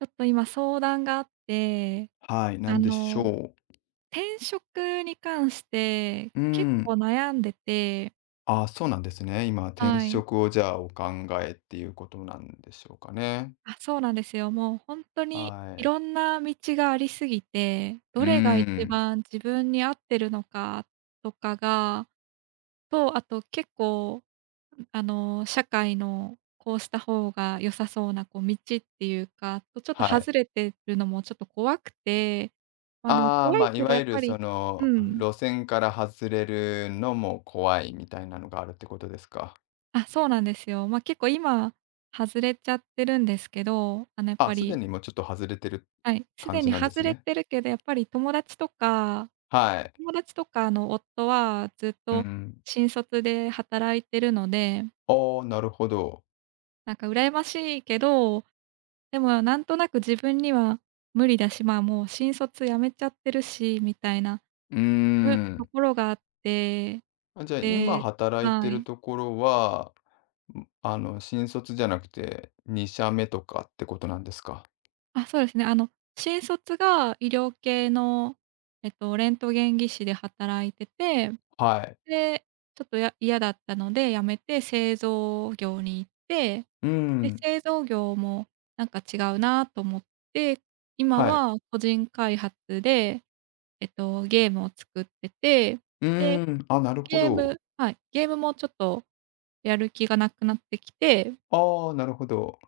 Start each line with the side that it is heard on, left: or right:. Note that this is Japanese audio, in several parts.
right: ちょっと今相談があって、
left: はい、な
right: あ
left: んでし
right: の、
left: ょう。
right: 転職に関して
left: う
right: 結構
left: ん。
right: 悩んでて。
left: あ、そうなんですね。今、転
right: はい。
left: 職をじゃあお考えっていうことなんでしょうかね。
right: あ、そうなんですよ。もうほんとに
left: は
right: い
left: い。
right: ろんな道がありすぎて、
left: う
right: ど
left: ー
right: れが一
left: ん、
right: 番自分に合ってるのかとかが、と、あと結構、社会のこうした方が良さそうなこう道っていうか、とちょっと
left: はい。
right: 外れてるのもちょっと怖くて、まあ、でも
left: ああ、
right: 怖
left: ま
right: い
left: あ、い
right: けど
left: わ
right: やっ
left: ゆる
right: ぱ
left: そ
right: り。
left: の、
right: うん。
left: 路線から外れるのも怖いみたいなのがあるってことですか。
right: あ、そうなんですよ。まあ、結構今外れちゃってるんですけど、やっ
left: あ、
right: ぱ
left: すで
right: り、
left: にもうちょっと外れてる
right: はい、す
left: 感
right: で
left: じ
right: に
left: なんで
right: 外
left: す
right: れ
left: ね。
right: てるけど、やっぱり友達とか
left: はい。
right: 友達とかの夫はずっ
left: う
right: と
left: ん。
right: 新卒で働いてるので、
left: ああ、なるほど。
right: なんか羨ましいけど、でもなんとなく自分には無理だし、まあ、もう新卒辞めちゃってるしみたいな、
left: うー
right: むと
left: ん。
right: ころがあって、
left: あ、じゃあ今
right: で。
left: 働いて
right: は
left: る
right: い。
left: ところは新卒じゃなくて、2社目とかってことなんですか。
right: あ、そうですね。新卒が医療系の、レントゲン技師で働いてて、
left: はい。
right: で、ちょっとや嫌だったので辞めて製造業に行って、
left: うー
right: で、
left: ん、
right: 製造業もなんか違うなと思って、今
left: はい。
right: は個人開発で、ゲームを作ってて、
left: う
right: で、
left: ーん、あ、なるほ
right: ゲー
left: ど。
right: ムはい、ゲームもちょっとやる気がなくなってきて、
left: ああ、なるほど。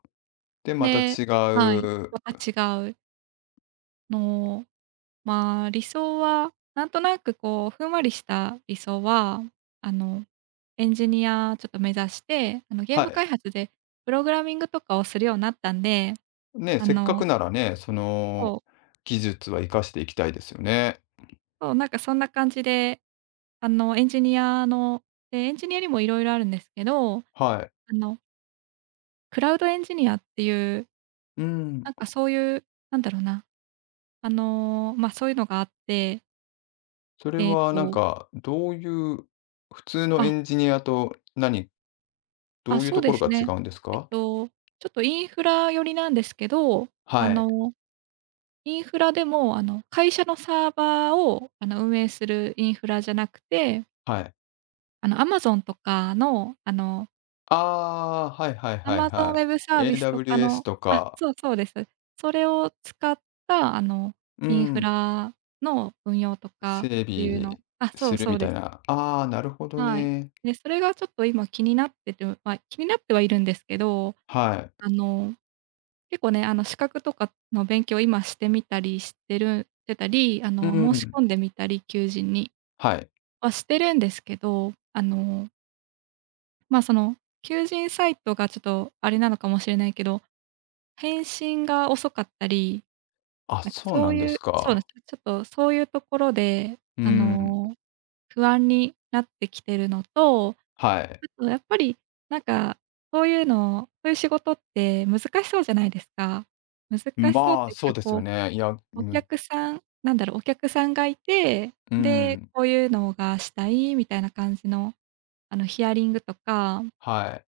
left: で、また
right: で。
left: 違
right: はい、
left: う
right: また違うのを。まあ、理想は、なんとなくこう、ふんわりした理想は、あの、エンジニアちょっと目指して、ゲー
left: は
right: ム
left: い。
right: 開発でプログラミングとかをするようになったんで、
left: ね、
right: あ
left: せっかく
right: の
left: ならね、そ
right: そ
left: の
right: う、
left: 技術は活かしていきたいですよね。
right: そう、なんかそんな感じで、あの、エンジニアのエンジニアにもいろいろあるんですけど、あ
left: はい。
right: の、クラウドエンジニアっていう、
left: うん、
right: なんかそういう、なんだろうな、そういうのがあって、
left: それ
right: えっ
left: はなん
right: と
left: か、どういう、普通のエ
right: あ、
left: ンジニアと何ど
right: あ、
left: ういう
right: そう
left: とこ
right: で
left: ろ
right: す
left: が違
right: ね。
left: うんです
right: えっ
left: か？
right: と、ちょっとインフラ寄りなんですけど、あ
left: はい、
right: の、インフラでも、会社のサーバーを、運営するインフラじゃなくて、
left: はい。
right: Amazon とかの、
left: ああ、はいはいはい
right: Amazon ウ
left: は
right: ェブサ
left: い。
right: ービスとか
left: AWS
right: の、
left: と
right: あ、
left: か、
right: そうそうです。それを使った、
left: う
right: インフ
left: ん、
right: ラの運用とかっ
left: 整
right: ていうの、
left: 備
right: あ、そう
left: する
right: そ
left: み
right: うで
left: たい
right: す。
left: な。ああ、なるほど
right: はい。
left: ね。
right: で、それがちょっと今気になってて、ま、気になってはいるんですけど、
left: はい。
right: あの結構ね、資格とかの勉強を今してみたりしてたり、
left: う
right: 申し
left: ん、
right: 込んでみたり、求人に
left: はい。
right: はしてるんですけど、まあ、その、求人サイトがちょっとあれなのかもしれないけど、返信が遅かったり、
left: あ、
right: なんか
left: そう
right: そ
left: な
right: う
left: んで
right: い
left: す
right: うそうで
left: か。
right: すね、ちょっとそういうところで、
left: う
right: あ
left: ん、
right: の、不安になってきてるのと、
left: はい。
right: あとやっぱり、なんか、そういうのそういう仕事って難しそうじゃないですか。難しそうっ
left: まあ、
right: てい
left: そ
right: う
left: う
right: か、
left: です
right: こ
left: よ
right: う
left: ね。いや、
right: お
left: む
right: 客さんなんだろう、お客さんがいて、
left: う
right: で、
left: ん、
right: こういうのがしたいみたいな感じの、ヒアリングとか
left: はい、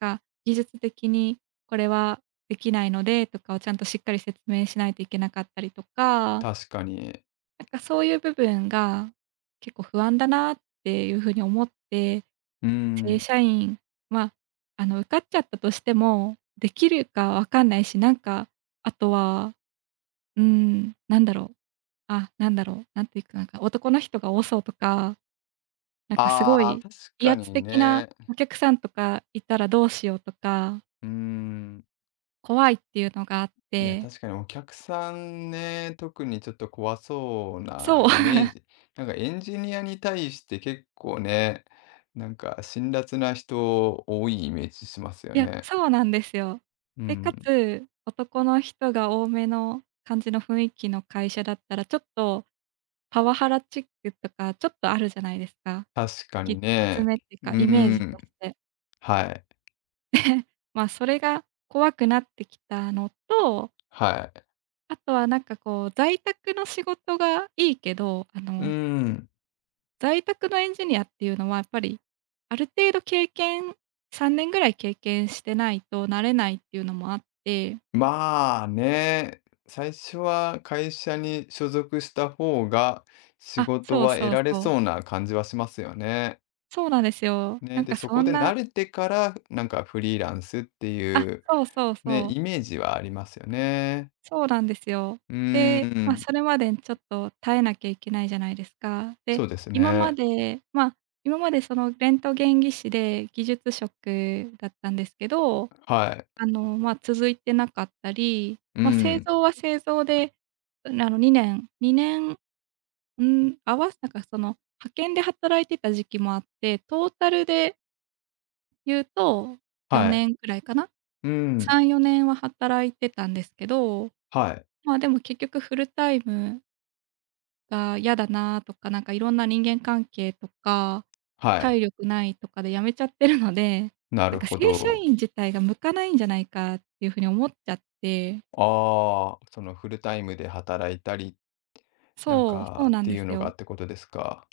right: が、技術的にこれはできないのでとかをちゃんとしっかり説明しないといけなかったりとか、
left: 確かに。
right: なんかそういう部分が結構不安だなっていう風に思って、
left: う
right: 正
left: ん。
right: 社員は、受かっちゃったとしても、できるかわかんないし、なんか、あとは、うーん、なんだろうなんだろう、なんていうか、なんか男の人が多そうとか、なんかすご
left: あ
right: い
left: あ、確
right: 威
left: か
right: 圧
left: に
right: 的な
left: ね。
right: お客さんとかいたらどうしようとか、
left: うん。
right: 怖いっていうのがあっ
left: いや、
right: て、
left: 確かにお客さんね、特にちょっと怖そうな
right: そう、
left: イメージ。なんかエンジニアに対して結構ね、なんか辛辣な人多いイメージしますよ
right: いや、
left: ね。
right: そうなんですよ。
left: う
right: で、か
left: ん。
right: つ、男の人が多めの感じの雰囲気の会社だったら、ちょっとパワハラチックとかちょっとあるじゃないですか。
left: 確かに
right: ききつ
left: ね。
right: めっていう
left: うー
right: か、イメージ
left: ん。
right: として。
left: はい。
right: まあ、それが怖くなってきたのと、
left: はい。
right: あとはなんかこう、在宅の仕事がいいけど、
left: うーん。
right: 在宅のエンジニアっていうのはやっぱり、ある程度経験3年ぐらい経験してないとなれないっていうのもあって。
left: まあね、最初は会社に所属した方が仕
right: あ、
left: 事
right: そう
left: は得
right: そう
left: られ
right: そう。
left: そうな感じはしますよね。
right: そうなんですよ。な
left: ね、
right: ん
left: で、
right: か
left: そ
right: そ
left: こ
right: ん
left: で
right: な
left: 慣れてから、なんかフリーランスって
right: あ、
left: いう、
right: そうそう
left: ね、
right: そう。
left: イメージはありますよね。
right: そうなんですよ。
left: うー
right: で、まあ、
left: ん、
right: それまでにちょっと耐えなきゃいけないじゃないですか。で、
left: そうです
right: 今ま
left: ね。
right: で、まあ、今までそのレントゲン技師で技術職だったんですけど、
left: はい。
right: まあ、続いてなかったり、
left: う
right: まあ、製
left: ん、
right: 造は製造で、2年2年、うん、合わせたかその、派遣で働いてた時期もあって、トータルで言うと
left: はい。
right: 4年くらいかな、
left: うん、
right: 3、4年は働いてたんですけど、
left: はい、
right: まあ、でも結局フルタイムが嫌だなとか、なんかいろんな人間関係とか、
left: は
right: 体
left: い。
right: 力ないとかで辞めちゃってるので、
left: な
right: なん
left: る
right: か
left: ほ
right: 正社
left: ど。
right: 員自体が向かないんじゃないかっていう風に思っちゃって。
left: ああ、そのフルタイムで働いたり、なん
right: そう、そう
left: かっ
right: なん
left: て
right: で
left: いう
right: す
left: のが
right: よ。
left: ってことですか。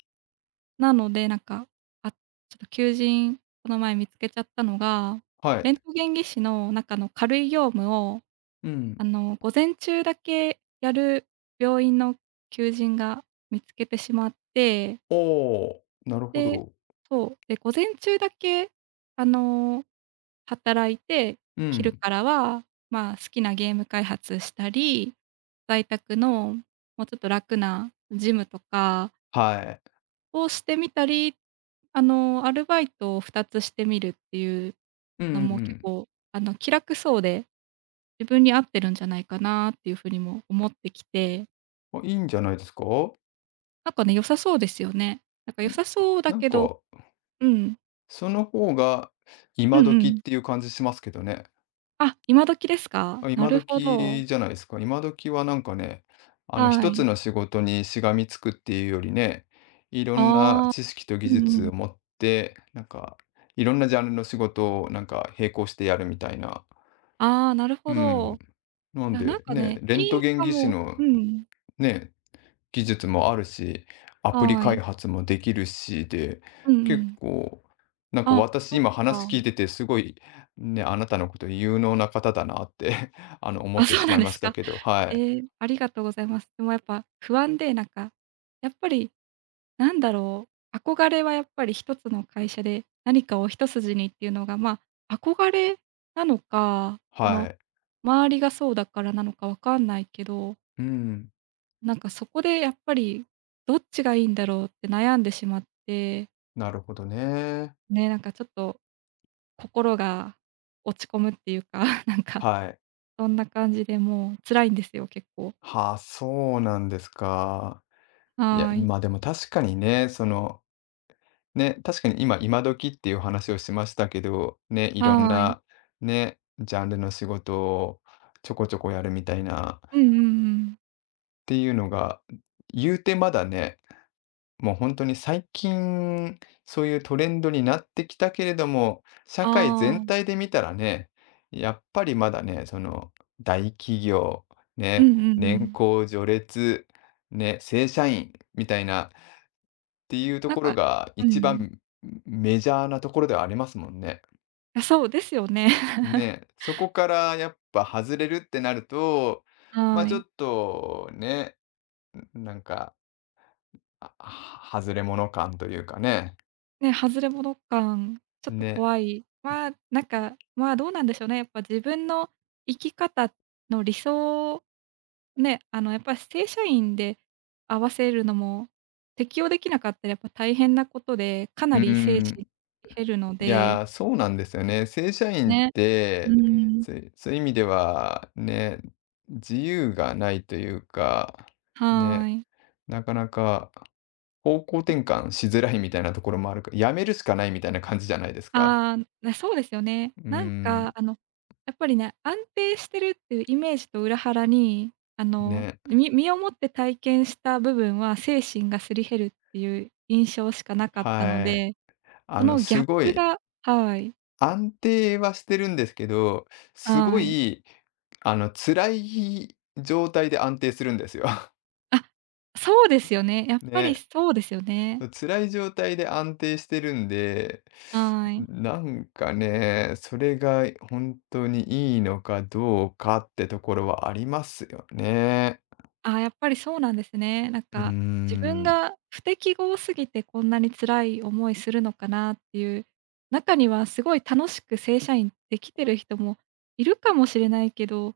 right: なので、なんか、あ、ちょっと求人、この前見つけちゃったのが、
left: はい。
right: レントゲン技師の中の軽い業務を、
left: うん。
right: 午前中だけやる病院の求人が見つけてしまって、
left: おお、なるほ
right: で。
left: ど。
right: そう、で、午前中だけ、あの、働いて、
left: う
right: 昼
left: ん、
right: からは、まあ、好きなゲーム開発したり、在宅のもうちょっと楽なジムとか
left: はい。
right: をしてみたり、アルバイトを2つしてみるっていう
left: うんう
right: のも結
left: ん
right: 構、気楽そうで、自分に合ってるんじゃないかなっていう風にも思ってきて、
left: うん。あ、いいんじゃないですか。
right: なんかね、良さそうですよね。なんか良
left: ん、
right: さそうだ
left: なん
right: けど、
left: か
right: うん。
left: その方が
right: う
left: 今
right: んう
left: 時っ
right: ん。
left: ていう感じしますけどね。
right: あ、今時ですか？
left: あ、
right: な
left: 今
right: るほど。
left: 時じゃないですか。今時はなんかね、
right: は
left: 一つ
right: い。
left: の仕事にしがみつくっていうよりね、いろんな
right: ああ、
left: 知識と
right: う
left: 技
right: んう
left: 術
right: ん。
left: を持って、なんかいろんなジャンルの仕事をなんか並行してやるみたいな。
right: ああ、なる
left: う
right: ほど。い
left: ん。なん
right: や、なん
left: で
right: か
left: ね、
right: ね、
left: レン
right: い
left: ト
right: い
left: ゲン
right: か
left: 技師
right: も、
left: の
right: うん。
left: ね、技術もあるし、アプリ
right: は
left: 開
right: い。
left: 発もできるしで、
right: うんう
left: 結
right: ん。
left: 構、なんか
right: あ、
left: 私
right: そっ
left: 今話
right: か。
left: 聞いててすごいね、あなたのこと有能な方だなって 思っ
right: あ、
left: て
right: そう
left: し
right: な
left: ま
right: ん
left: い
right: で
left: ま
right: す
left: した
right: か？
left: けど、はい。
right: ええ、ありがとうございます。でもやっぱ不安で、なんか、やっぱりなんだろう、憧れはやっぱり一つの会社で何かを一筋にっていうのが、まあ、憧れなのか、そ
left: は
right: の、
left: い。
right: 周りがそうだからなのかわかんないけど、
left: うん。
right: なんかそこでやっぱりどっちがいいんだろうって悩んでしまって、
left: なるほどね。
right: ね、なんかちょっと心が落ち込むっていうか、なんか
left: はい。
right: そんな感じでもう辛いんですよ、結構。
left: はあ、そうなんですか。いや、
right: はーい。
left: まあでも確かにね、その、ね、確かに今、今時っていう話をしましたけど、ね、いろん
right: はーい。
left: な、ね、ジャンルの仕事をちょこちょこやるみたいな
right: うんうんうん。
left: っていうのが、言うてまだね、もう本当に最近、そういうトレンドになってきたけれども、社
right: あ
left: 会全
right: あ、
left: 体で見たらね、やっぱりまだね、その、大企業、
right: う
left: ね、
right: んうんう
left: 年
right: ん。
left: 功序列、ね、正社員みたいなっていうと
right: なん
left: こ
right: か、
left: ろが
right: う
left: 一
right: ん。
left: 番メジャーなところではありますもんね。
right: あ、そうですよね。
left: ね、そこからやっぱ外れるってなると、ま、
right: は
left: ち
right: い。
left: ょっとね、なんかあ、は外れ者感というかね。
right: ね、外れ物感、ちょっと
left: ね。
right: 怖い。まあ、なんか、まあ、どうなんでしょうね。やっぱ自分の生き方の理想、ね、やっぱり正社員で合わせるのも、適用できなかったらやっぱ大変なことで、か
left: う
right: な
left: ー
right: り精神
left: ん。
right: 減るの
left: い
right: で、
left: や、そうなんですよね。正社員っ
right: ね、う
left: て、
right: ん、
left: そういうそういう意味では、ね、自由がないというか、
right: は
left: ね、
right: い。
left: なかなか方向転換しづらいみたいなところもあるか辞めるしかないみたいな感じじゃないですか。
right: ああ、なそうですよね。
left: うー
right: なんか、
left: ん、
right: やっぱりね、安定してるっていうイメージと裏腹に、
left: ね、
right: み身をもって体験した部分は、精神がすり減るっていう印象しかなかったの
left: はい。
right: で、そのギャッ
left: すご
right: プ
left: い
right: が。はい。
left: 安定はしてるんですけど、す
right: は
left: ご
right: い。
left: い、辛い状態で安定するんですよ。
right: あ、そうですよね。やっぱり
left: ね。
right: そうですよね。
left: 辛い状態で安定してるんで、
right: はい。
left: なんかね、それが本当にいいのかどうかってところはありますよね。
right: ああ、やっぱりそうなんですね。なん
left: うー
right: か、自分
left: ん。
right: が不適合すぎてこんなに辛い思いするのかなっていう、中にはすごい楽しく正社員できてる人もいるかもしれないけど、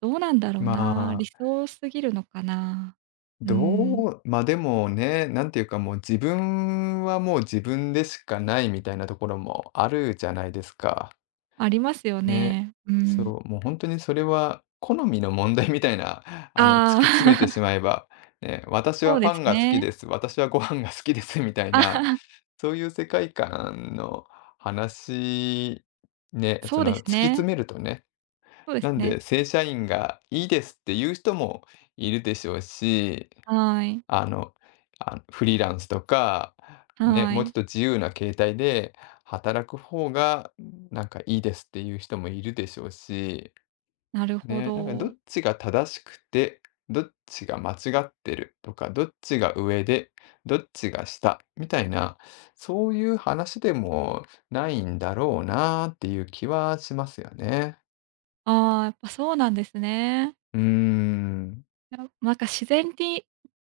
right: どうなんだろう
left: ま
right: な、理
left: あ、
right: 想すぎるのかな。うーん、
left: どう、まあでもね、なんていうかもう自分はもう自分でしかないみたいなところもあるじゃないですか。
right: ありますよ
left: ね、
right: ね。う
left: そ
right: ん。
left: う、もう本当にそれは好みの問題みたいな、突き
right: あ
left: 詰めてし
right: あ、
left: まえば、ね、私
right: そ
left: は
right: うで
left: パン
right: す
left: が好き
right: ね。
left: です、私はご飯が好きですみたい
right: あ
left: な、
right: あ
left: そういう世界観の話、ね、
right: そ
left: そ
right: うで
left: の
right: す
left: 突き
right: ね。
left: 詰めるとね、
right: そうです
left: なん
right: ね。
left: で正社員がいいですっていう人もいるでしょうし、
right: はい、
left: あの、あ、フリーランスとか、ね、
right: は
left: もうちょ
right: い。
left: っと自由な形態で働く方が、なんかいいですっていう人もいるでしょうし、
right: なるほ
left: ね、なんかどっ
right: ど。
left: ちが正しくて、どっちが間違ってるとか、どっちが上で、どっちが下みたいな、そういう話でもないんだろうなっていう気はしますよね。
right: ああ、やっぱそうなんですね。
left: うーん。
right: なんか自然に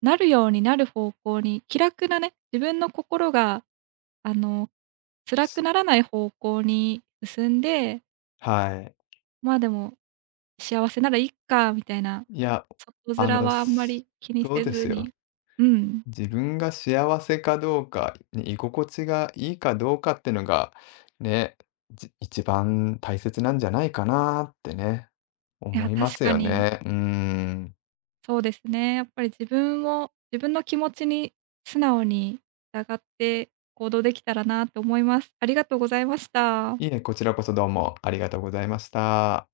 right: なるようになる方向に、気楽なね、自分の心が、あの、辛く
left: す
right: ならない方向に進んで、
left: はい。
right: まあ、でも、幸せならいっかみたいな、
left: いや、
right: 外
left: あ
right: 面
left: の、
right: はあんま
left: す
right: り気に
left: そう
right: せ
left: で
right: ず
left: すよ。
right: に、うん、
left: 自分が幸せかどうか、ね、居心地がいいかどうかってのが、ね、じ一番大切なんじゃないかなってね、
right: い
left: 思
right: や、
left: いま
right: 確
left: す
right: か
left: よ
right: に
left: ね。うーん。
right: そうですね。やっぱり自分の気持ちに素直に従って行動できたらなと思います。ありがとうございました。
left: いいねこちらこそどうもありがとうございました。